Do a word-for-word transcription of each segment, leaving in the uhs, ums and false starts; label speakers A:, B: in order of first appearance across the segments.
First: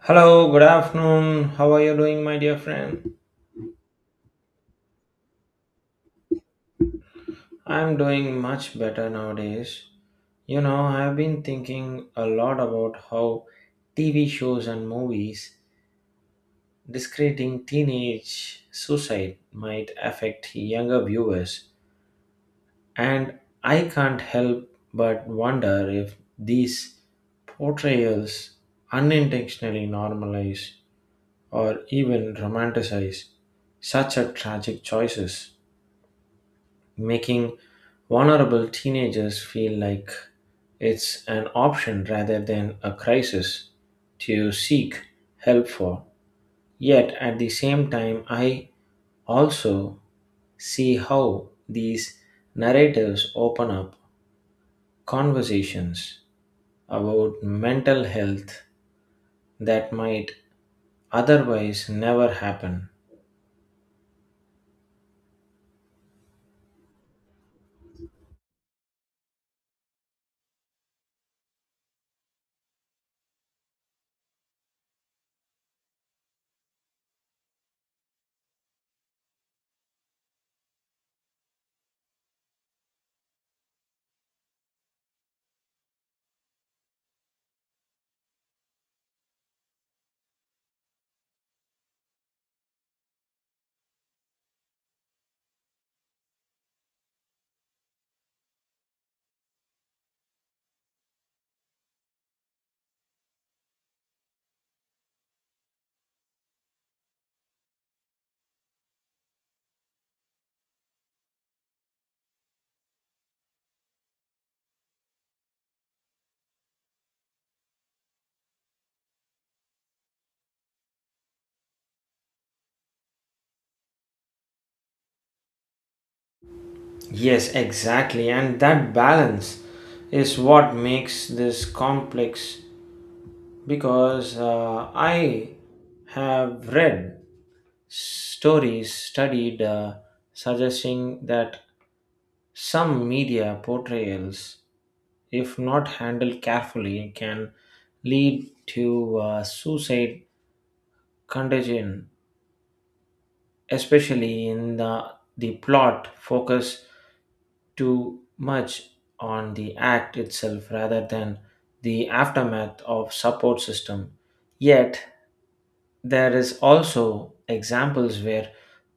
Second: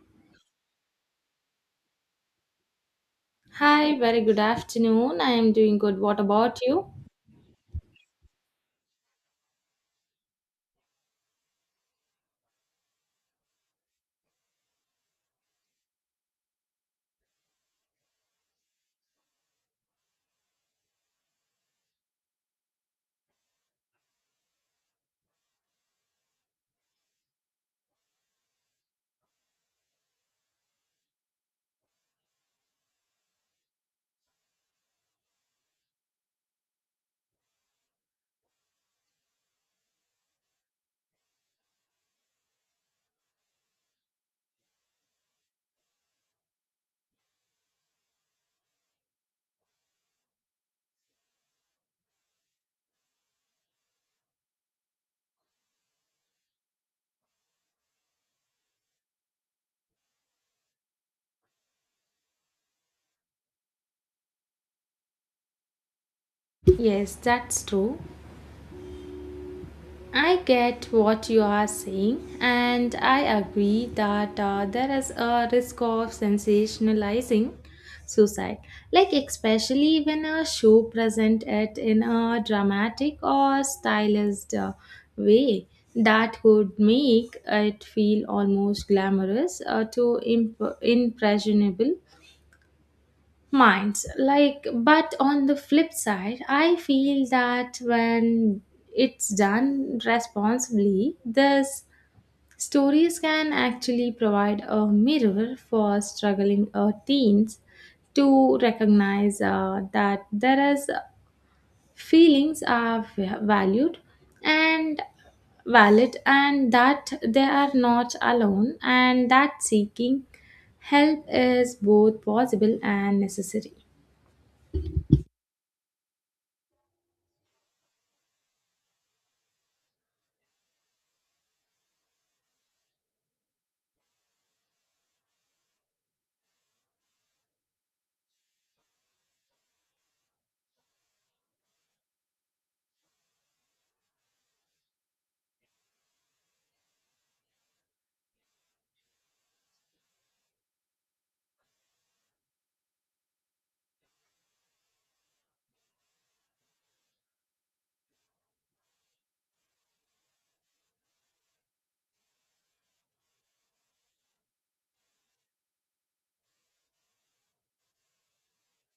A: Hello, good afternoon. How are you doing, my dear friend?
B: Hi, very good afternoon. I am doing good. What about you?
A: I'm doing much better nowadays. You know, I've been thinking a lot about how T V shows and movies discrediting teenage suicide might affect younger viewers, and I can't help but wonder if these portrayals unintentionally normalize or even romanticize such a tragic choices, making vulnerable teenagers feel like it's an option rather than a crisis to seek help for. Yet at the same time, I also see how these narratives open up conversations about mental health that might otherwise never happen.
B: Yes, that's true. I get what you are saying, and I agree that uh, there is a risk of sensationalizing suicide, like especially when a show present it in a dramatic or stylized uh, way that could make it feel almost glamorous uh, to imp- impressionable minds, like. But on the flip side, I feel that when it's done responsibly, these stories can actually provide a mirror for struggling uh, teens to recognize uh, that there is uh, feelings are v- valued and valid, and that they are not alone, and that seeking help is both possible and necessary.
A: Yes, exactly. And that balance is what makes this complex because uh, I have read stories studied uh, suggesting that some media portrayals, if not handled carefully, can lead to uh, suicide contagion, especially in the, the plot focus too much on the act itself rather than the aftermath of support system. Yet there is also examples where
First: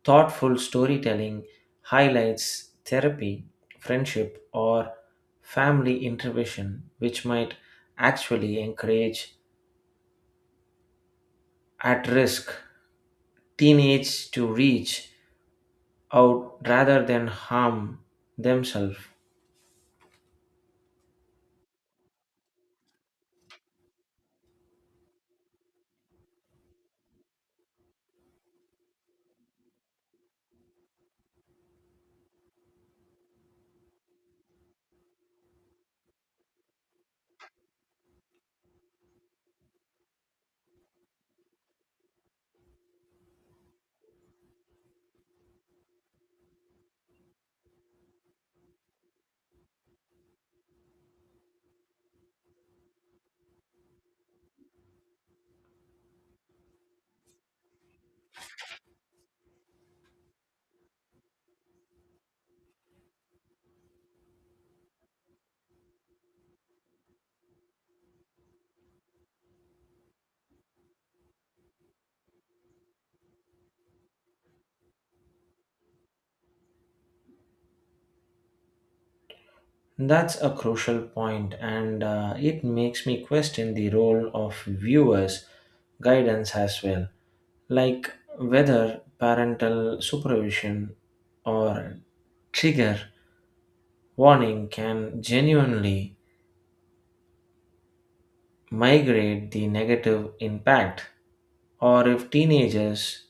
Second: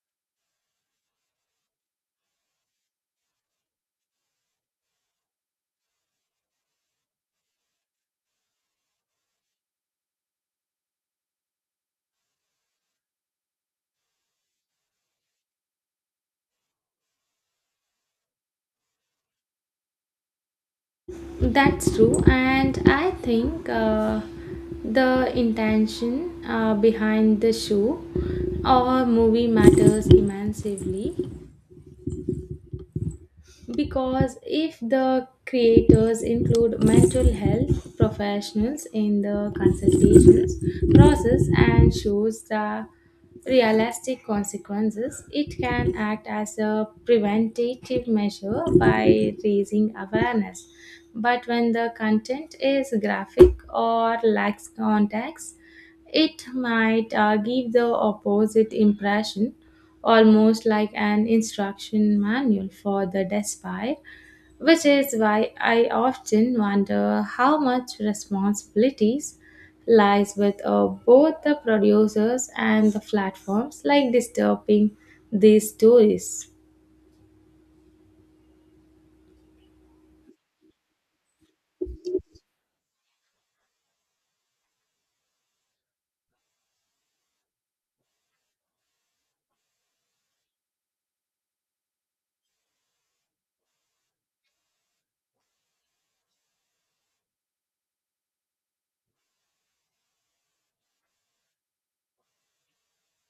A: thoughtful storytelling highlights therapy, friendship, or family intervention, which might actually encourage at-risk teenage to reach out rather than harm themselves.
B: That's true, and I think uh, the intention uh, behind the show or movie matters immensely, because if the creators include mental health professionals in the consultations process and shows the realistic consequences, it can act as a preventative measure by raising awareness. But when the content is graphic or lacks context, it might uh, give the opposite impression, almost like an instruction manual for the despot, which is why I often wonder how much responsibilities lies with uh, both the producers and the platforms like disturbing these stories.
A: That's a crucial point, and uh, it makes me question the role of viewers' guidance as well, like whether parental supervision or trigger warning can genuinely migrate the negative impact, or if teenagers,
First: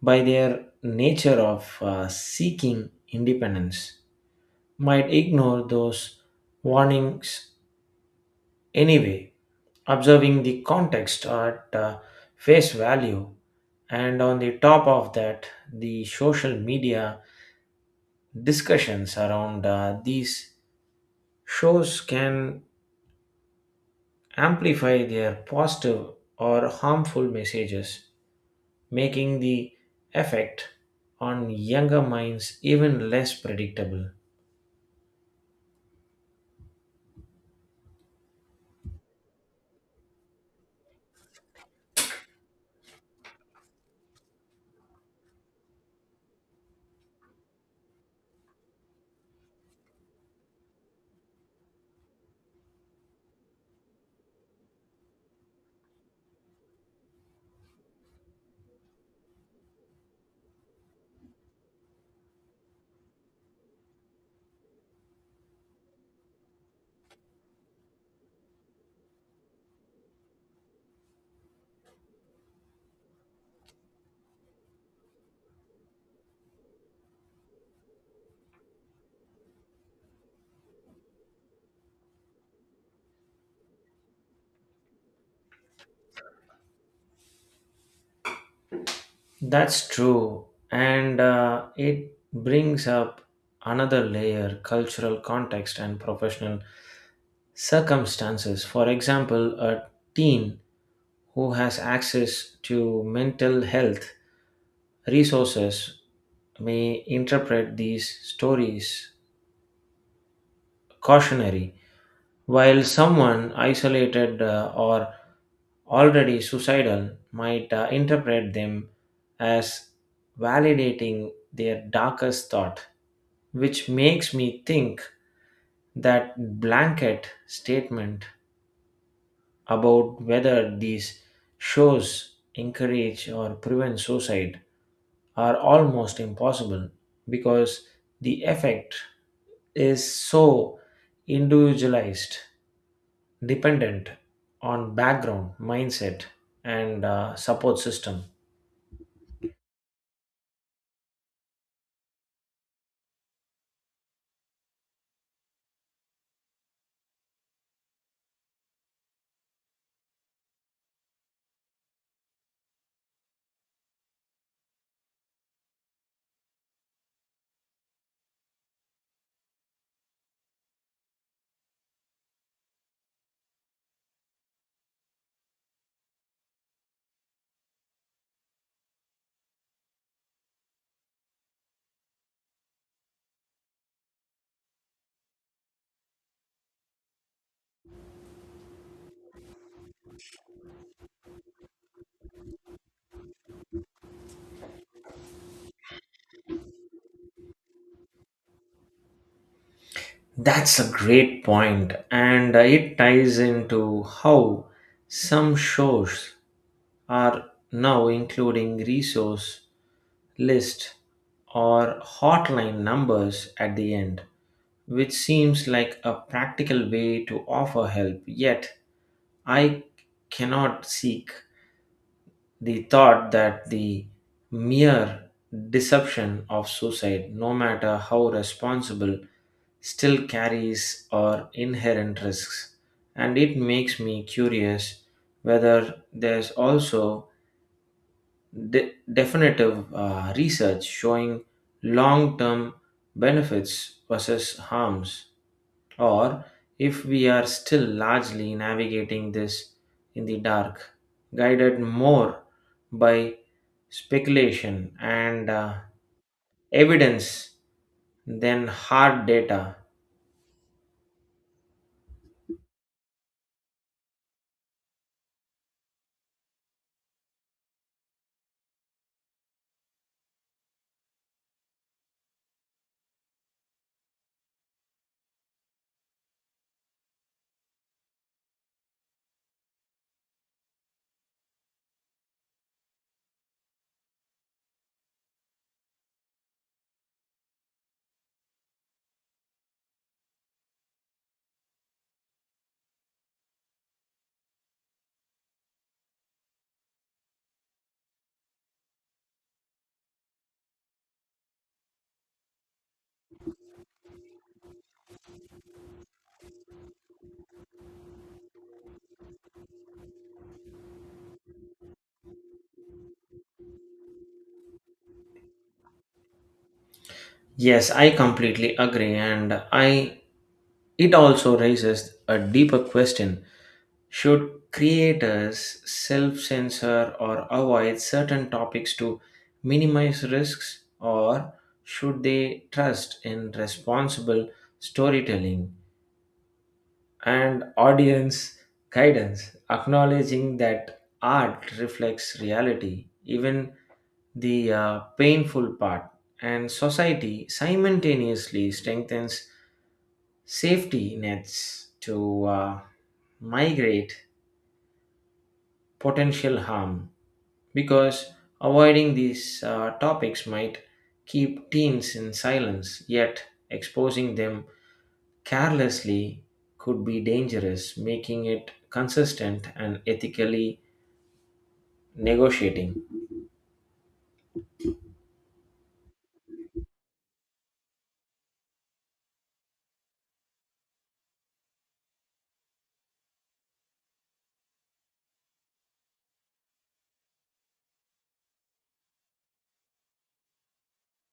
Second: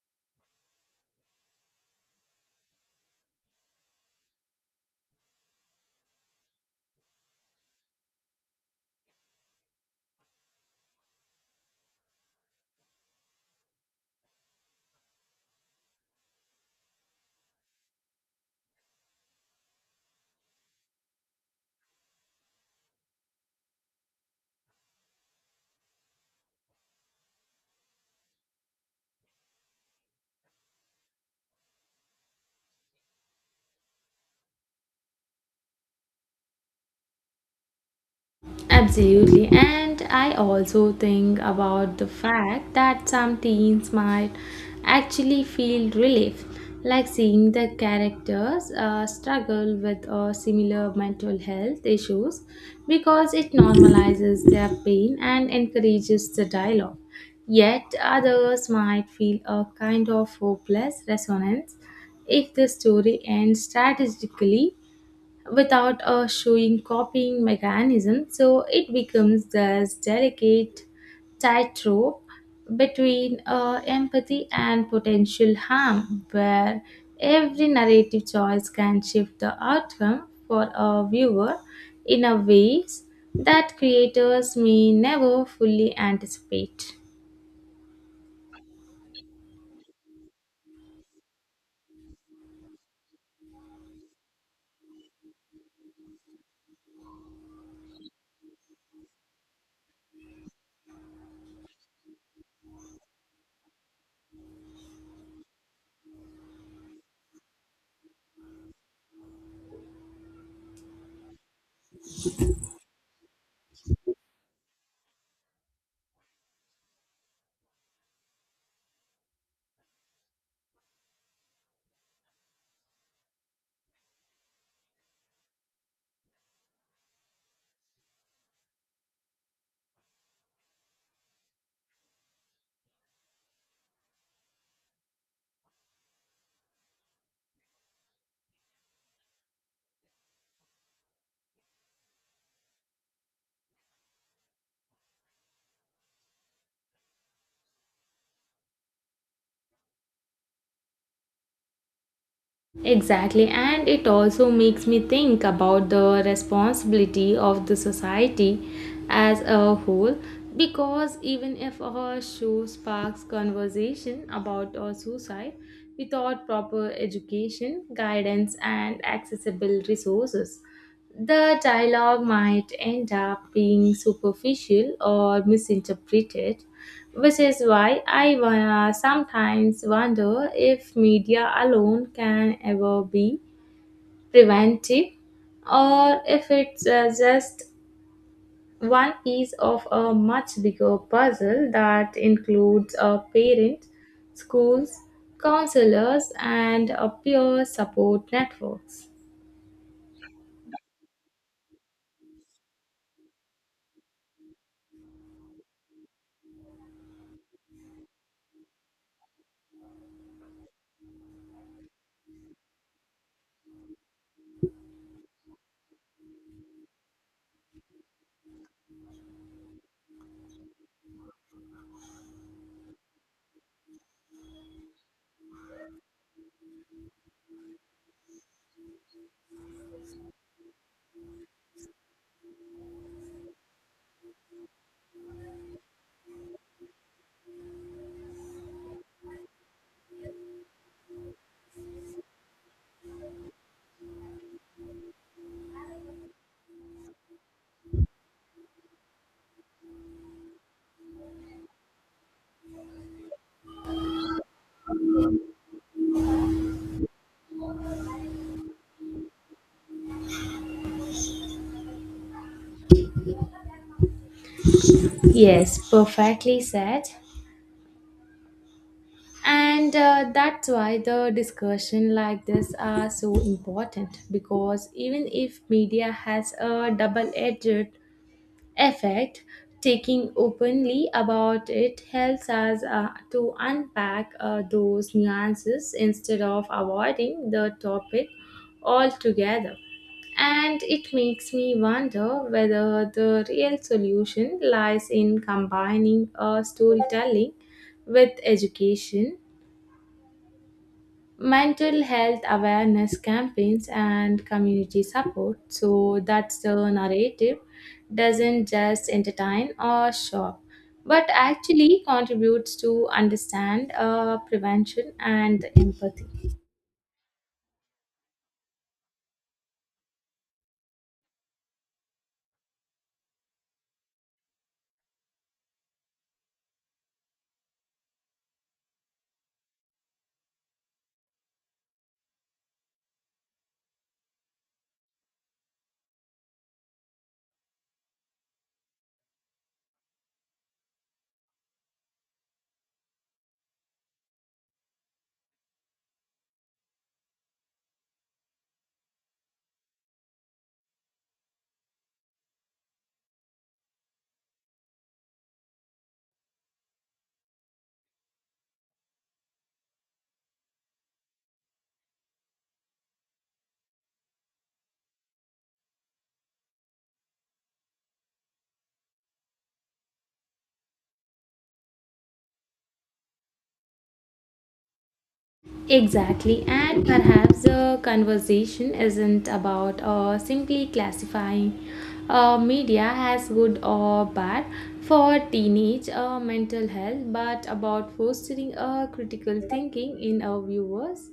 A: by their nature of uh, seeking independence, might ignore those warnings anyway, observing the context at uh, face value. And on the top of that, the social media discussions around uh, these shows can amplify their positive or harmful messages, making the effect on younger minds even less predictable.
B: Absolutely. And I also think about the fact that some teens might actually feel relief, like seeing the characters uh, struggle with uh, similar mental health issues, because it normalizes their pain and encourages the dialogue. Yet others might feel a kind of hopeless resonance if the story ends strategically without a showing copying mechanism. So it becomes this delicate tightrope between uh, empathy and potential harm, where every narrative choice can shift the outcome for a viewer in a ways that creators may never fully anticipate.
A: That's true, and uh, it brings up another layer cultural context and professional circumstances. For example, a teen who has access to mental health resources may interpret these stories cautionary, while someone isolated uh, or already suicidal might uh, interpret them as validating their darkest thought, which makes me think that blanket statement about whether these shows encourage or prevent suicide are almost impossible because the effect is so individualized dependent on background, mindset, and uh, support system.
B: Exactly, and it also makes me think about the responsibility of the society as a whole, because even if a show sparks conversation about a suicide without proper education, guidance, and accessible resources, the dialogue might end up being superficial or misinterpreted, which is why I uh, sometimes wonder if media alone can ever be preventive, or if it's uh, just one piece of a much bigger puzzle that includes uh, parents, schools, counselors, and uh, peer support networks.
A: That's a great point, and uh, it ties into how some shows are now including resource list or hotline numbers at the end, which seems like a practical way to offer help, yet I cannot seek the thought that the mere deception of suicide, no matter how responsible, still carries or inherent risks, and it makes me curious whether there's also de- definitive uh, research showing long-term benefits versus harms, or if we are still largely navigating this in the dark, guided more by speculation and uh, evidence than hard data.
B: Yes, perfectly said. And uh, that's why the discussion like this are so important, because even if media has a double-edged effect, taking openly about it helps us uh, to unpack uh, those nuances instead of avoiding the topic altogether. And it makes me wonder whether the real solution lies in combining uh, storytelling with education, mental health awareness campaigns, and community support, so that the narrative doesn't just entertain or shock but actually contributes to understand uh, prevention and empathy.
A: Yes, I completely agree, and I it also raises a deeper question. Should creators self censor or avoid certain topics to minimize risks, or should they trust in responsible storytelling and audience guidance, acknowledging that art reflects reality, even the uh, painful part, and society simultaneously strengthens safety nets to uh, migrate potential harm? Because avoiding these uh, topics might keep teens in silence, yet exposing them carelessly could be dangerous, making it consistent and ethically negotiating.
B: Exactly, and perhaps the conversation isn't about uh, simply classifying uh, media as good or bad for teenage uh, mental health, but about fostering uh, critical thinking in our viewers,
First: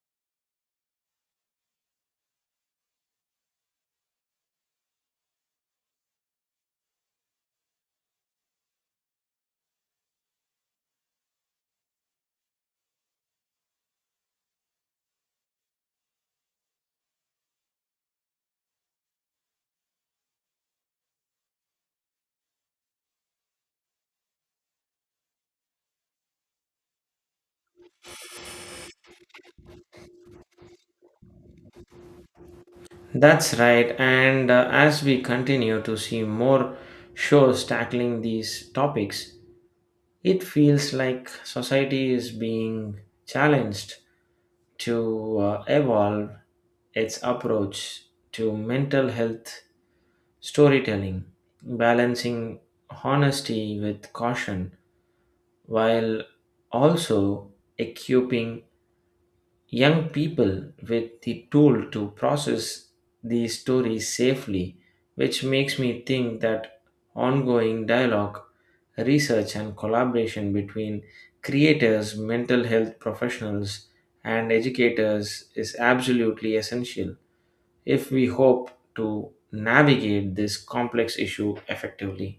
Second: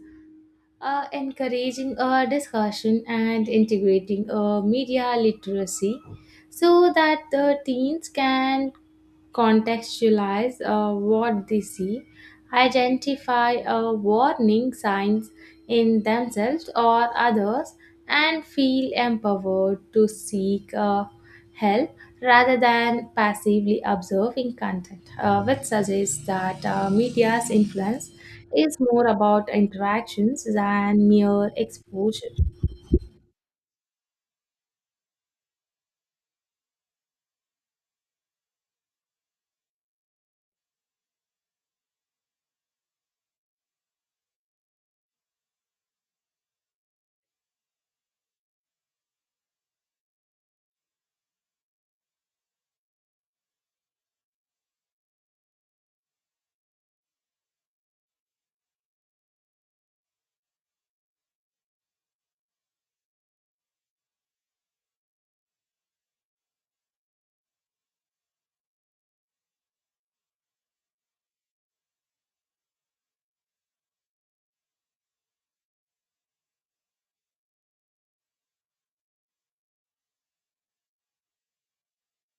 B: uh, encouraging uh, discussion, and integrating uh, media literacy so that the teens can contextualize uh, what they see, identify uh, warning signs in themselves or others, and feel empowered to seek uh, help rather than passively observing content, uh, which suggests that uh, media's influence is more about interactions than mere exposure.
A: That's right, and uh, as we continue to see more shows tackling these topics, it feels like society is being challenged to uh, evolve its approach to mental health storytelling, balancing honesty with caution while also equipping young people with the tool to process these stories safely, which makes me think that ongoing dialogue, research, and collaboration between creators, mental health professionals, and educators is absolutely essential if we hope to navigate this complex issue effectively.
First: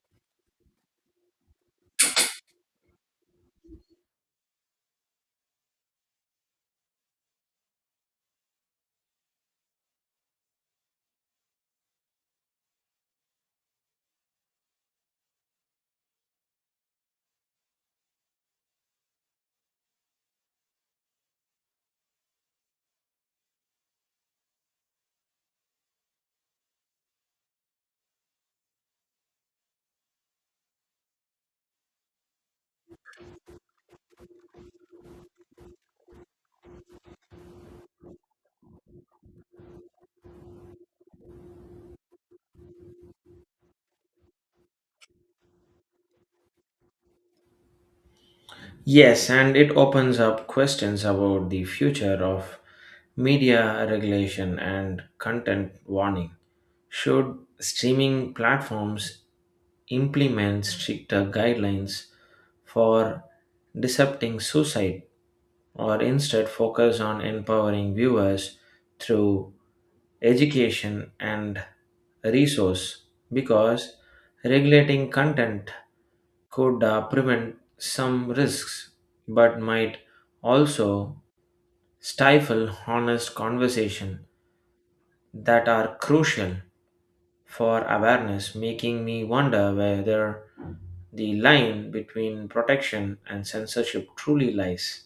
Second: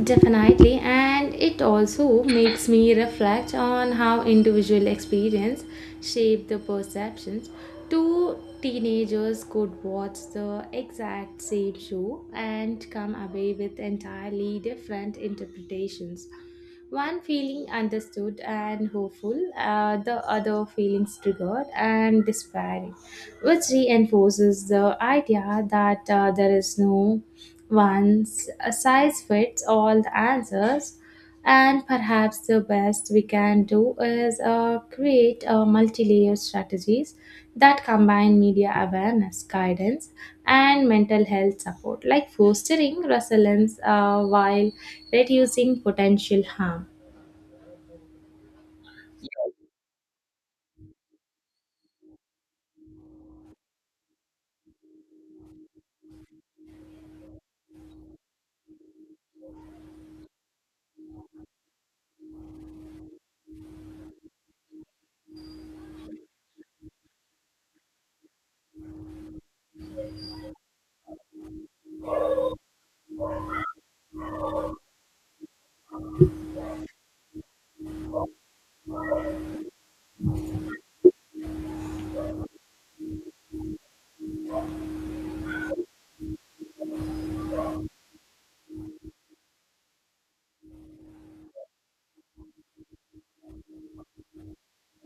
B: Definitely, and it also makes me reflect on how individual experience shape the perceptions. Two teenagers could watch the exact same show and come away with entirely different interpretations. One feeling understood and hopeful, uh, the other feelings triggered and despairing, which reinforces the idea that uh, there is no once a size fits all the answers, and perhaps the best we can do is uh, create uh, multi-layer strategies that combine media awareness, guidance, and mental health support, like fostering resilience uh, while reducing potential harm.
A: Yes, and it opens up questions about the future of media regulation and content warning. Should streaming platforms implement stricter guidelines for disrupting suicide, or instead focus on empowering viewers through education and resource, because regulating content could uh, prevent some risks but might also stifle honest conversation that are crucial for awareness, making me wonder whether the line between protection and censorship truly lies.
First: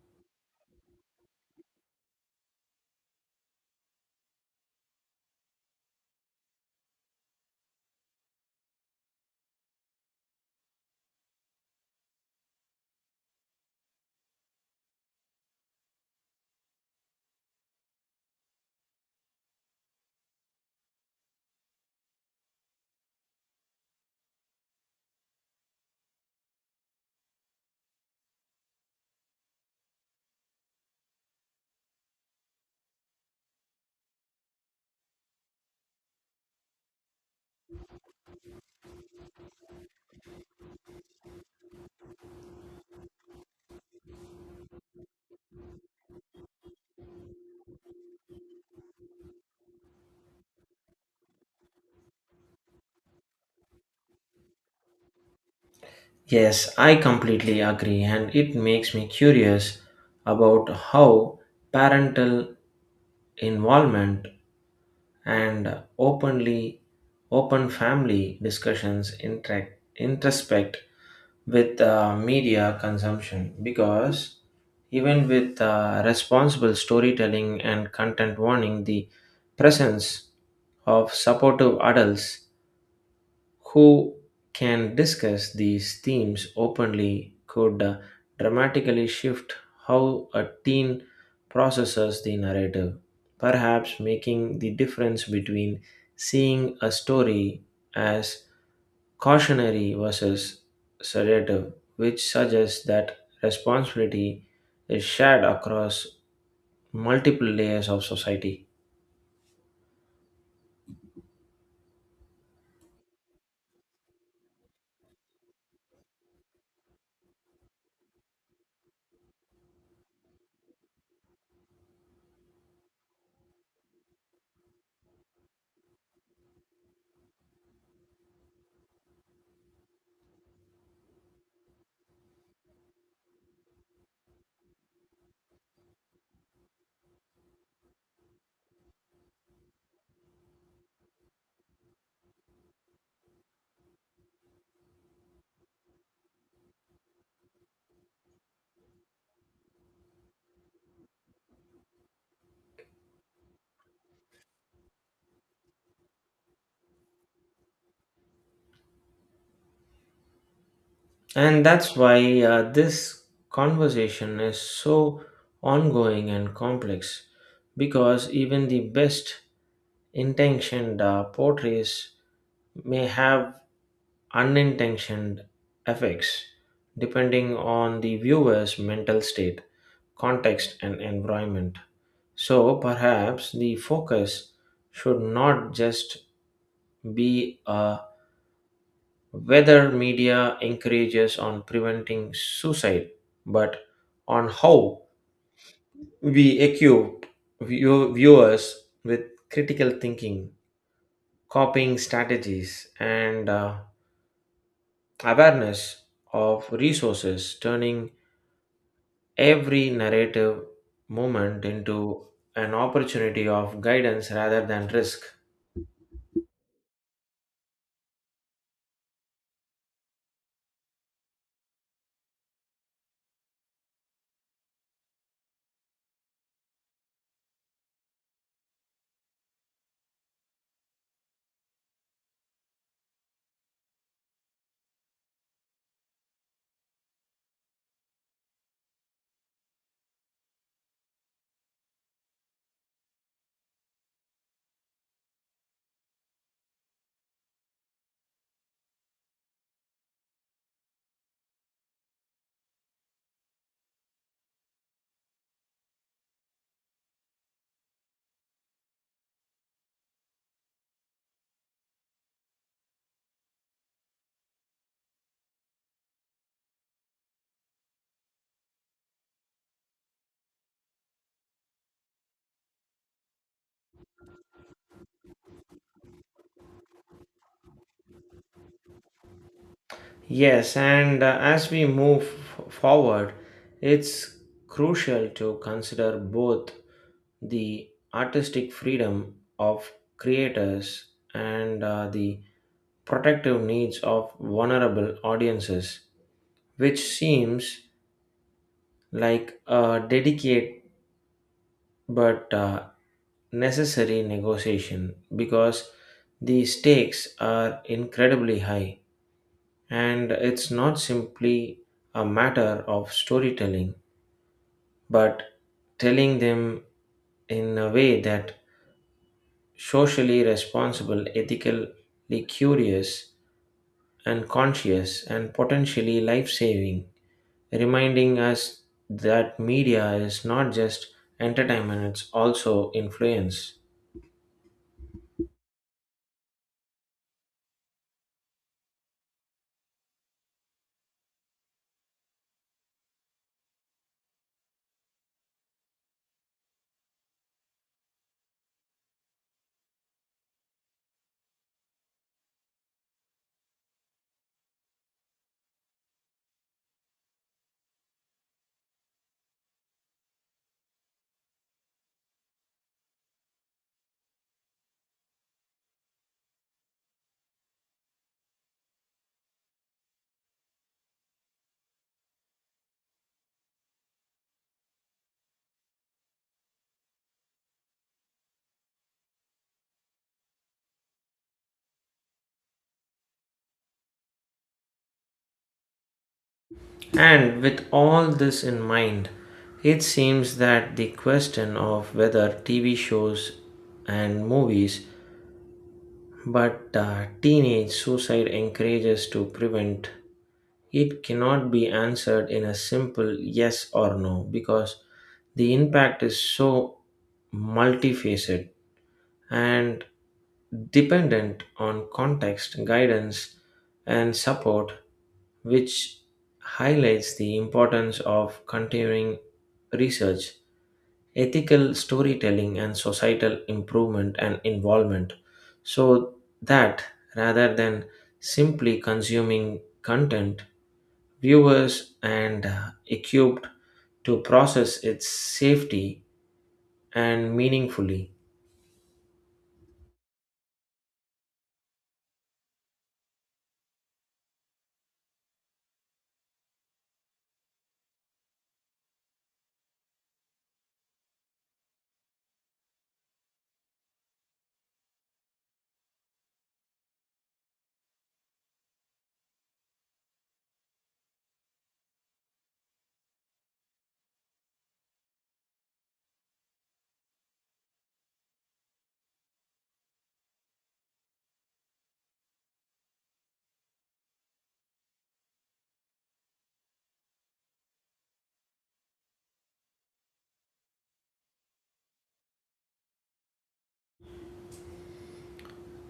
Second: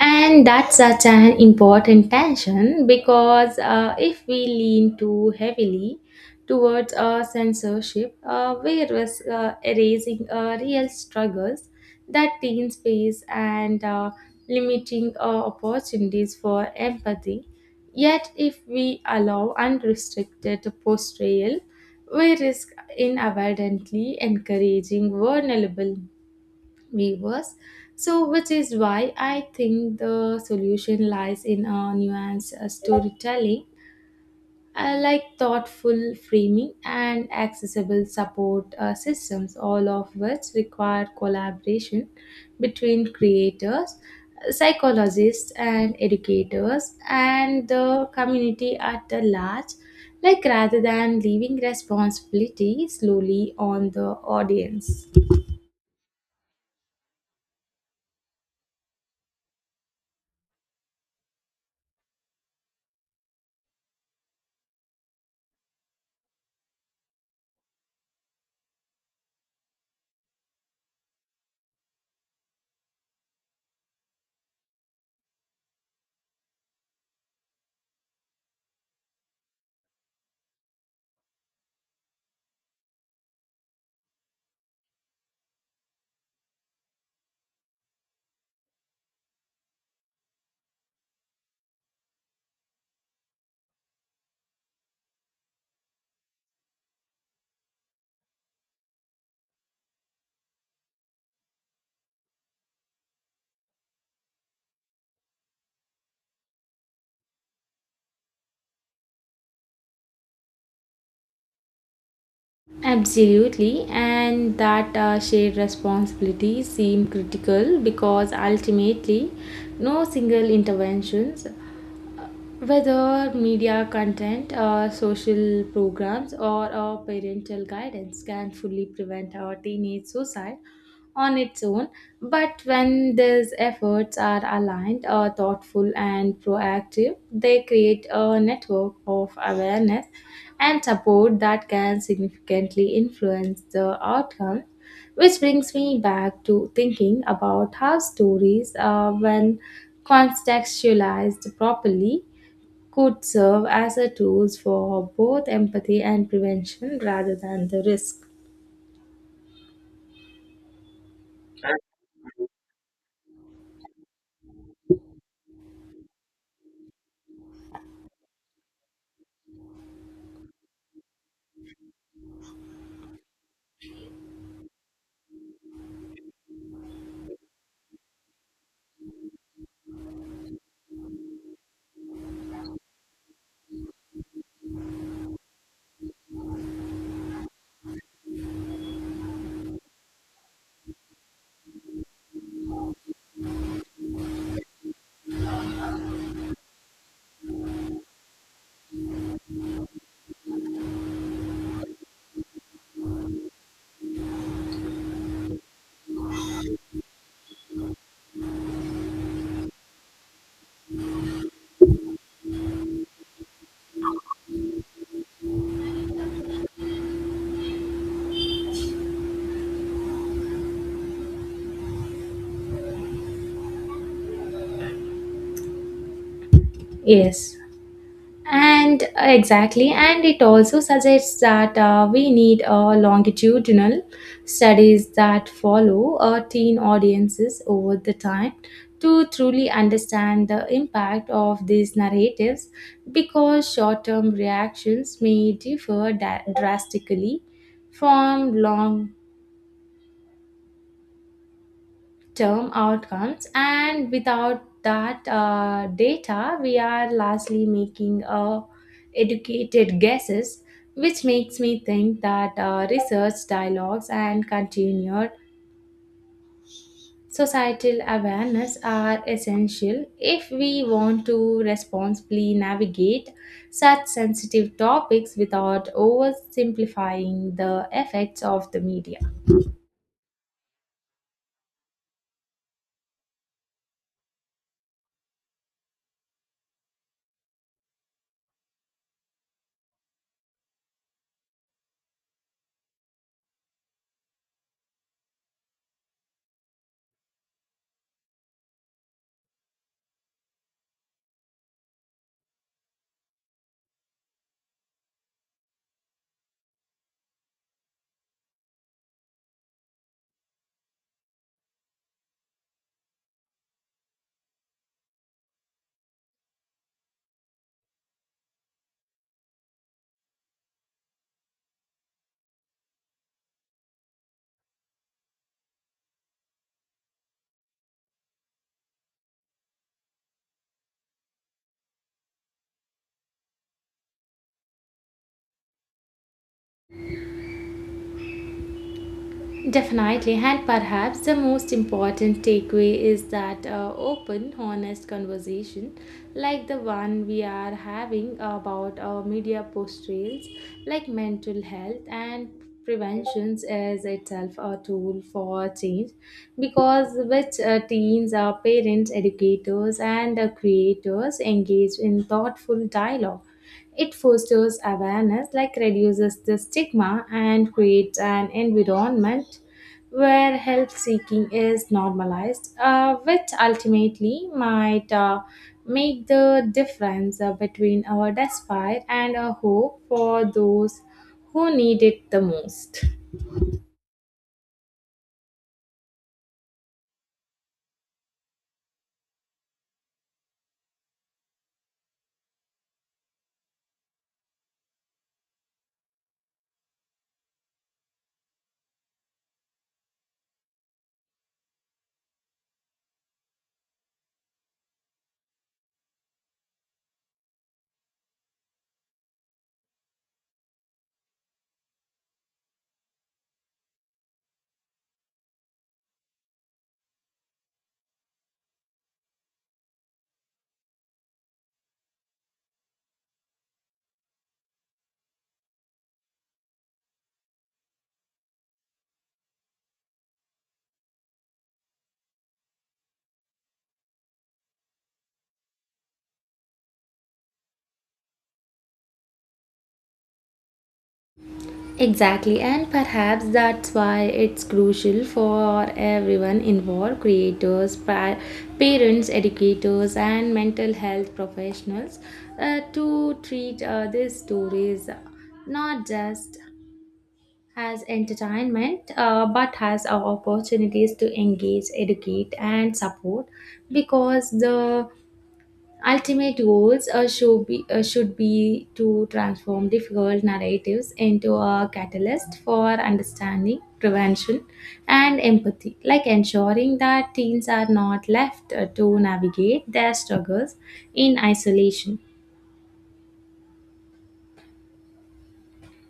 B: And that's such an important tension, because uh, if we lean too heavily towards uh, censorship, uh, we risk uh, erasing uh, real struggles that teens face and uh, limiting uh, opportunities for empathy. Yet, if we allow unrestricted portrayal, we risk inadvertently encouraging vulnerable viewers. So, which is why I think the solution lies in a nuanced uh, storytelling, uh, like thoughtful framing and accessible support uh, systems, all of which require collaboration between creators, psychologists, and educators, and the community at large. Like rather than leaving responsibility slowly on the audience.
A: Yes, I completely agree, and it makes me curious about how parental involvement and openly open family discussions interact introspect with uh, media consumption, because even with uh, responsible storytelling and content warning, the presence of supportive adults who can discuss these themes openly could uh, dramatically shift how a teen processes the narrative, perhaps making the difference between seeing a story as cautionary versus sedative, which suggests that responsibility is shared across multiple layers of society.
B: Absolutely, and that uh, shared responsibilities seem critical, because ultimately, no single interventions, whether media content, uh, social programs, or uh, parental guidance, can fully prevent our teenage suicide on its own, but when these efforts are aligned, uh, thoughtful, and proactive, they create a network of awareness and support that can significantly influence the outcome. Which brings me back to thinking about how stories, uh, when contextualized properly, could serve as a tools for both empathy and prevention rather than the risk.
A: And that's why uh, this conversation is so ongoing and complex because even the best intentioned uh, portrays may have unintentioned effects depending on the viewer's mental state, context, and environment. So perhaps the focus should not just be a whether media encourages on preventing suicide, but on how we equip view- viewers with critical thinking, coping strategies, and uh, awareness of resources, turning every narrative moment into an opportunity of guidance rather than risk.
B: Yes. And uh, exactly, and it also suggests that uh, we need uh, longitudinal studies that follow uh, teen audiences over the time to truly understand the impact of these narratives, because short term reactions may differ da- drastically from long term outcomes, and without that uh, data we are largely making uh, educated guesses, which makes me think that uh, research dialogues and continued societal awareness are essential if we want to responsibly navigate such sensitive topics without oversimplifying the effects of the media.
A: Yes, and uh, as we move f- forward, it's crucial to consider both the artistic freedom of creators and uh, the protective needs of vulnerable audiences, which seems like a delicate but uh, necessary negotiation because the stakes are incredibly high and it's not simply a matter of storytelling but telling them in a way that socially responsible, ethically curious and conscious, and potentially life saving, reminding us that media is not just entertainment, it's also influence.
B: Definitely, and perhaps the most important takeaway is that uh, open, honest conversation, like the one we are having about our media portrayals, like mental health and preventions, is itself a tool for change, because which uh, teens, our parents, educators, and uh, creators engage in thoughtful dialogue. It fosters awareness, like reduces the stigma, and creates an environment where help seeking is normalized, uh, which ultimately might uh, make the difference uh, between our despair and our hope for those who need it the most.
A: And with all this in mind, it seems that the question of whether T V shows and movies but uh, teenage suicide encourages to prevent it cannot be answered in a simple yes or no, because the impact is so multifaceted and dependent on context, guidance, and support, which highlights the importance of continuing research, ethical storytelling, and societal improvement and involvement. So that rather than simply consuming content, viewers and equipped to process its safety and meaningfully.
B: Exactly, and perhaps that's why it's crucial for everyone involved, creators, pa- parents, educators, and mental health professionals, uh, to treat uh, these stories not just as entertainment uh, but as opportunities to engage, educate, and support, because the ultimate goals uh, should, be, uh, should be to transform difficult narratives into a catalyst for understanding, prevention, and empathy, like ensuring that teens are not left uh, to navigate their struggles in isolation.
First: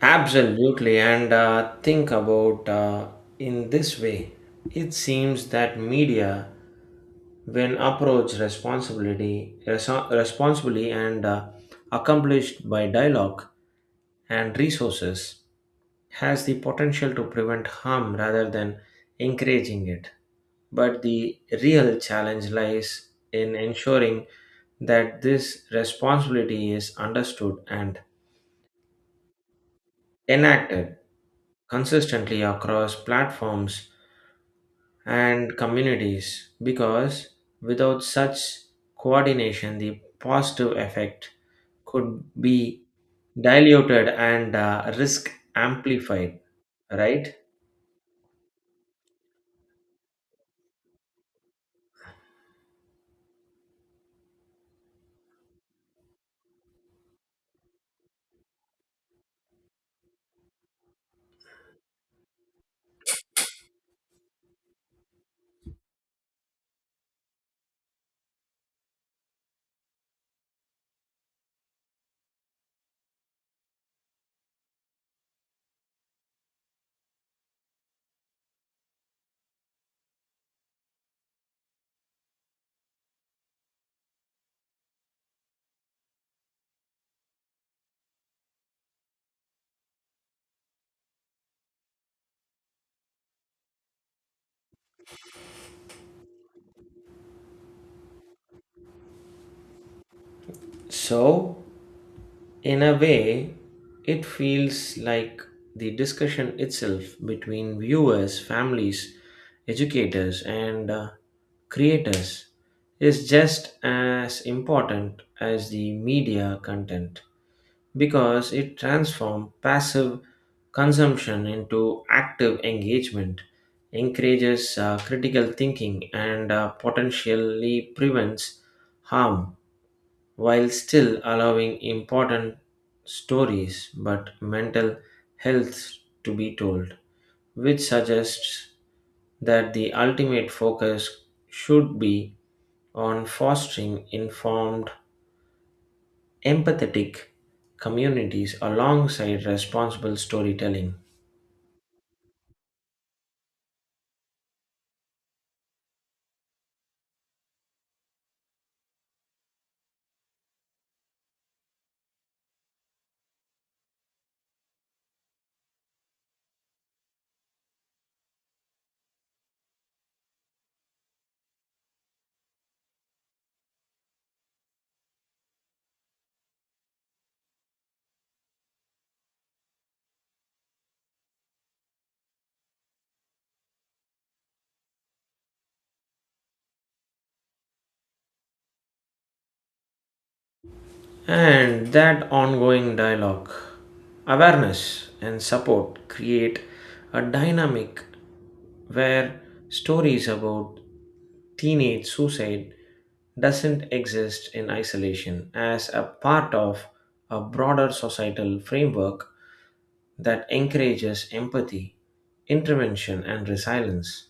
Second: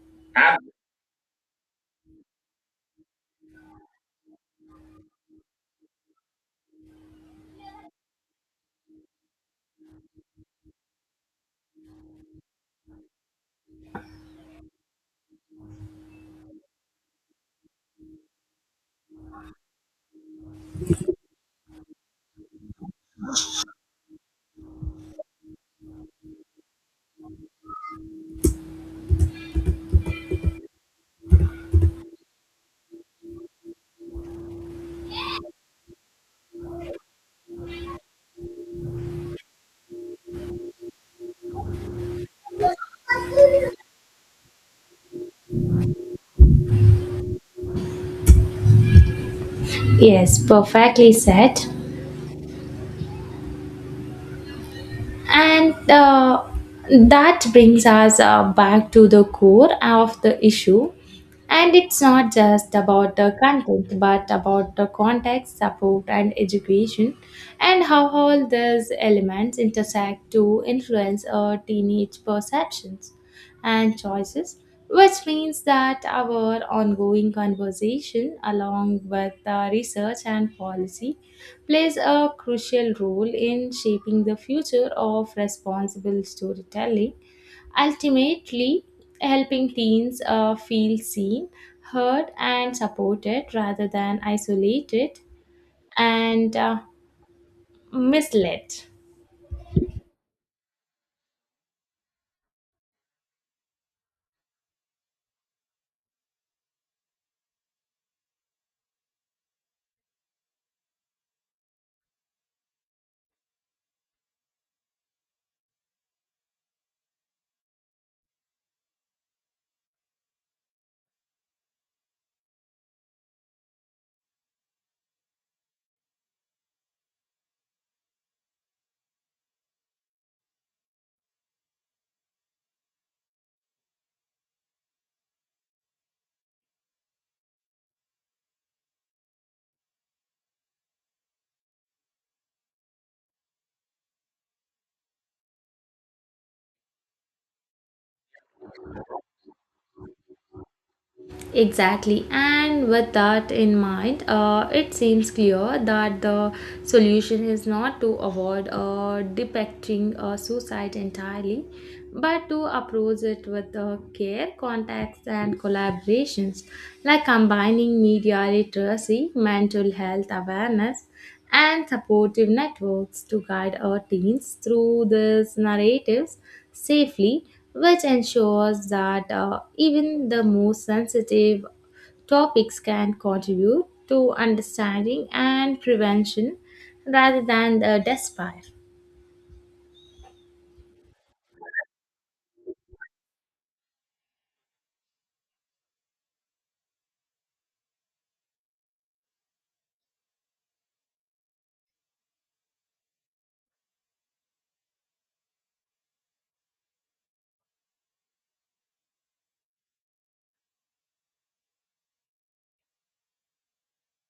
A: Absolutely, and uh, think about uh, in this way. It seems that media, when approached responsibility, reso- responsibly and uh, accomplished by dialogue and resources, has the potential to prevent harm rather than encouraging it. But the real challenge lies in ensuring that this responsibility is understood and enacted consistently across platforms and communities, because without such coordination, the positive effect could be diluted and uh, risk amplified, right?
B: Yes, perfectly said. And uh, that brings us uh, back to the core of the issue. And it's not just about the content, but about the context, support, and education, and how all these elements intersect to influence our teenage perceptions and choices, which means that our ongoing conversation, along with the research and policy, plays a crucial role in shaping the future of responsible storytelling, ultimately, helping teens uh, feel seen, heard, and supported rather than isolated and uh, misled.
A: So, in a way, it feels like the discussion itself between viewers, families, educators, and uh, creators is just as important as the media content, because it transforms passive consumption into active engagement, encourages uh, critical thinking, and uh, potentially prevents harm while still allowing important stories but mental health to be told, which suggests that the ultimate focus should be on fostering informed empathetic communities alongside responsible storytelling.
B: Exactly, and with that in mind, uh, it seems clear that the solution is not to avoid uh, depicting uh, suicide entirely, but to approach it with uh, care, context, and collaborations, like combining media literacy, mental health awareness, and supportive networks to guide our teens through these narratives safely, which ensures that uh, even the most sensitive topics can contribute to understanding and prevention rather than the despair.
A: And that ongoing dialogue, awareness, and support create a dynamic where stories about teenage suicide doesn't exist in isolation as a part of a broader societal framework that encourages empathy, intervention, and resilience,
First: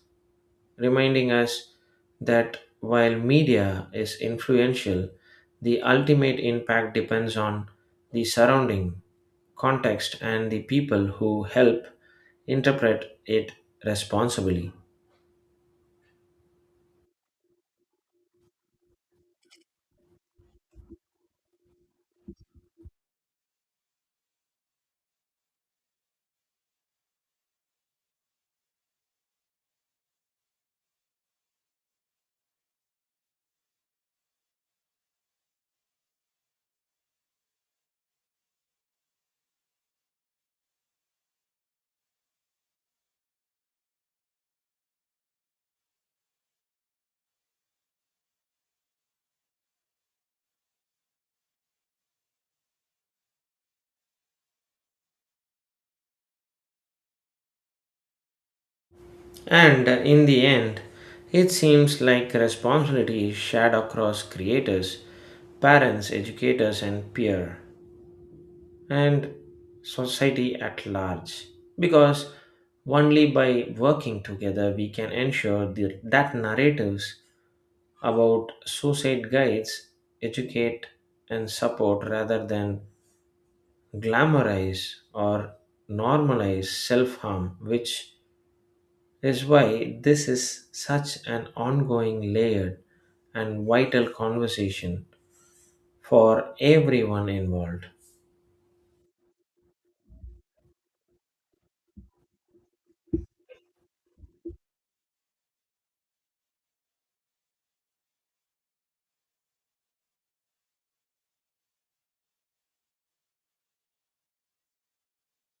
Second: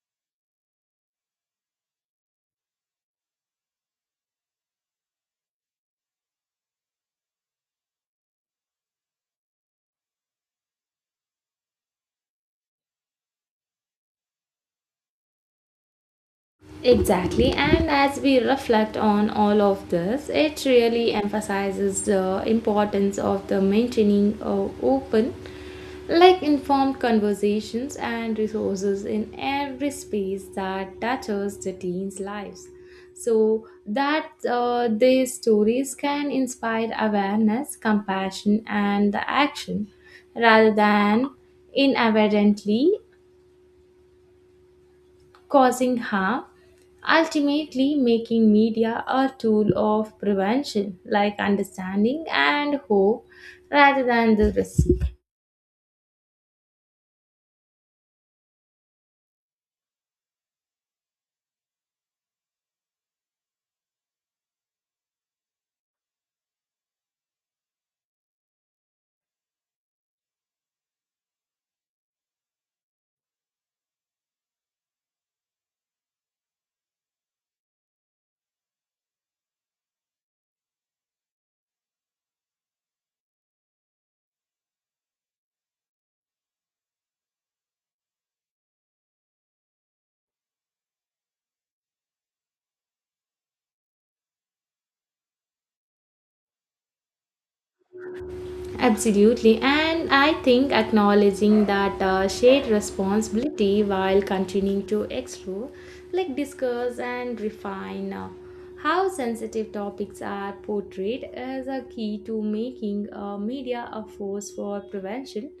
A: reminding us that while media is influential, the ultimate impact depends on the surrounding context and the people who help interpret it responsibly.
B: Exactly, and as we reflect on all of this, it really emphasizes the importance of the maintaining uh, open, like informed, conversations and resources in every space that touches the teens' lives, so that uh, these stories can inspire awareness, compassion, and the action rather than inadvertently causing harm, ultimately making media a tool of prevention, like understanding and hope rather than the risk.
A: And in the end, it seems like responsibility is shared across creators, parents, educators, and peer, and society at large, because only by working together we can ensure the, that narratives about suicide guides educate and support rather than glamorize or normalize self-harm, which is why this is such an ongoing layered and vital conversation for everyone involved.
B: Absolutely, and I think acknowledging that uh, shared responsibility while continuing to explore, like discuss and refine uh, how sensitive topics are portrayed, is a key to making uh, media a force for prevention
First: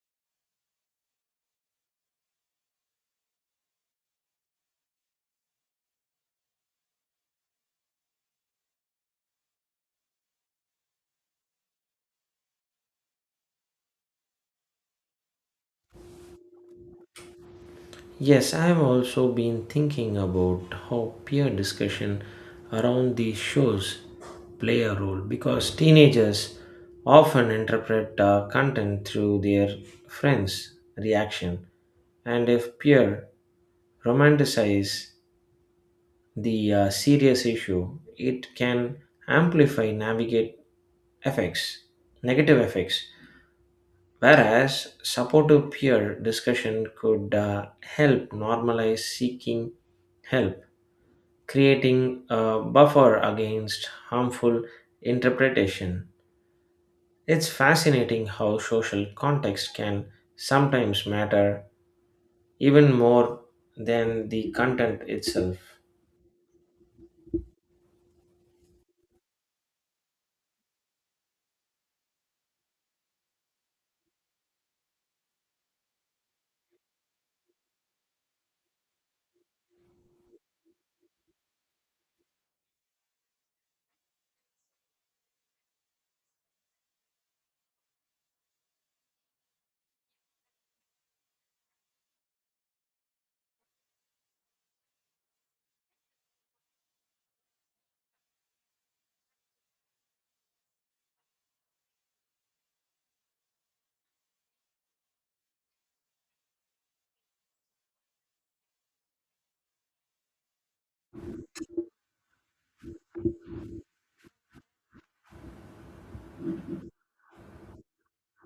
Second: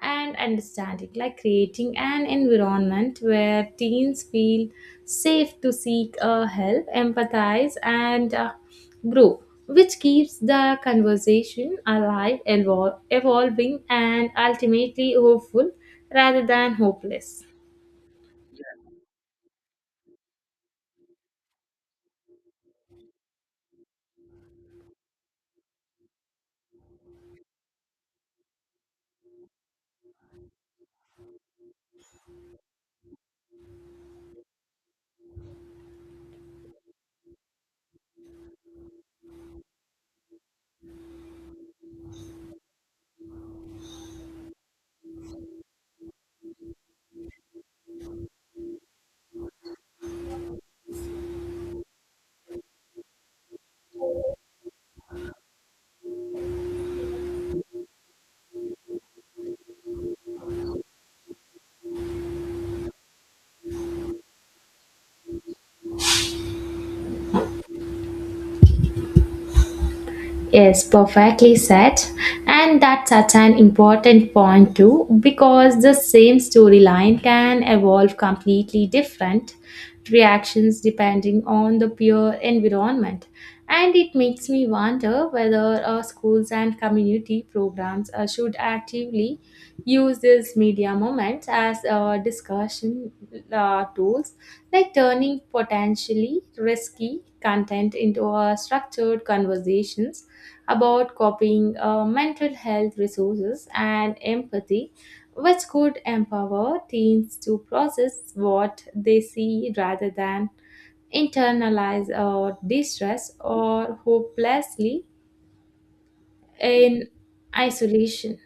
B: and understanding, like creating an environment where teens feel safe to seek uh, help, empathize, and uh, grow, which keeps the conversation alive, evol- evolving, and ultimately hopeful rather than hopeless.
A: Yes, I've also been thinking about how peer discussion around these shows play a role because teenagers often interpret uh, content through their friends' reaction, and if peer romanticize the uh, serious issue, it can amplify navigate effects, negative effects, whereas supportive peer discussion could uh, help normalize seeking help, creating a buffer against harmful interpretation. It's fascinating how social context can sometimes matter even more than the content itself.
B: Yes, perfectly said. And that's such an important point too, because the same storyline can evolve completely different reactions depending on the peer environment. And it makes me wonder whether uh, schools and community programs uh, should actively use this media moments as a automation uh, tools, like turning potentially risky content into a structured conversations about copying uh, mental health resources and empathy, which could empower teens to process what they see rather than internalize or distress or hopelessly in isolation.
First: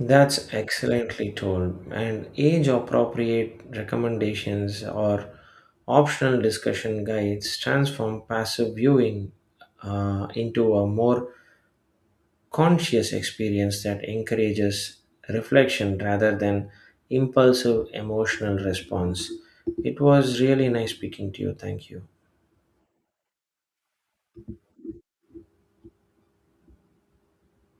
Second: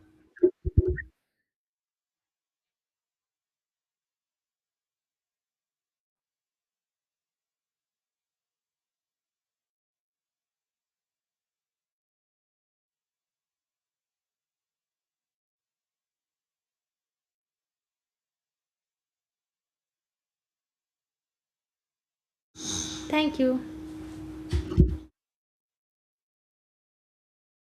A: That's excellently told, and age appropriate recommendations or optional discussion guides transform passive viewing uh, into a more conscious experience that encourages reflection rather than impulsive emotional response. It was really nice speaking to you. Thank you.
B: Thank you.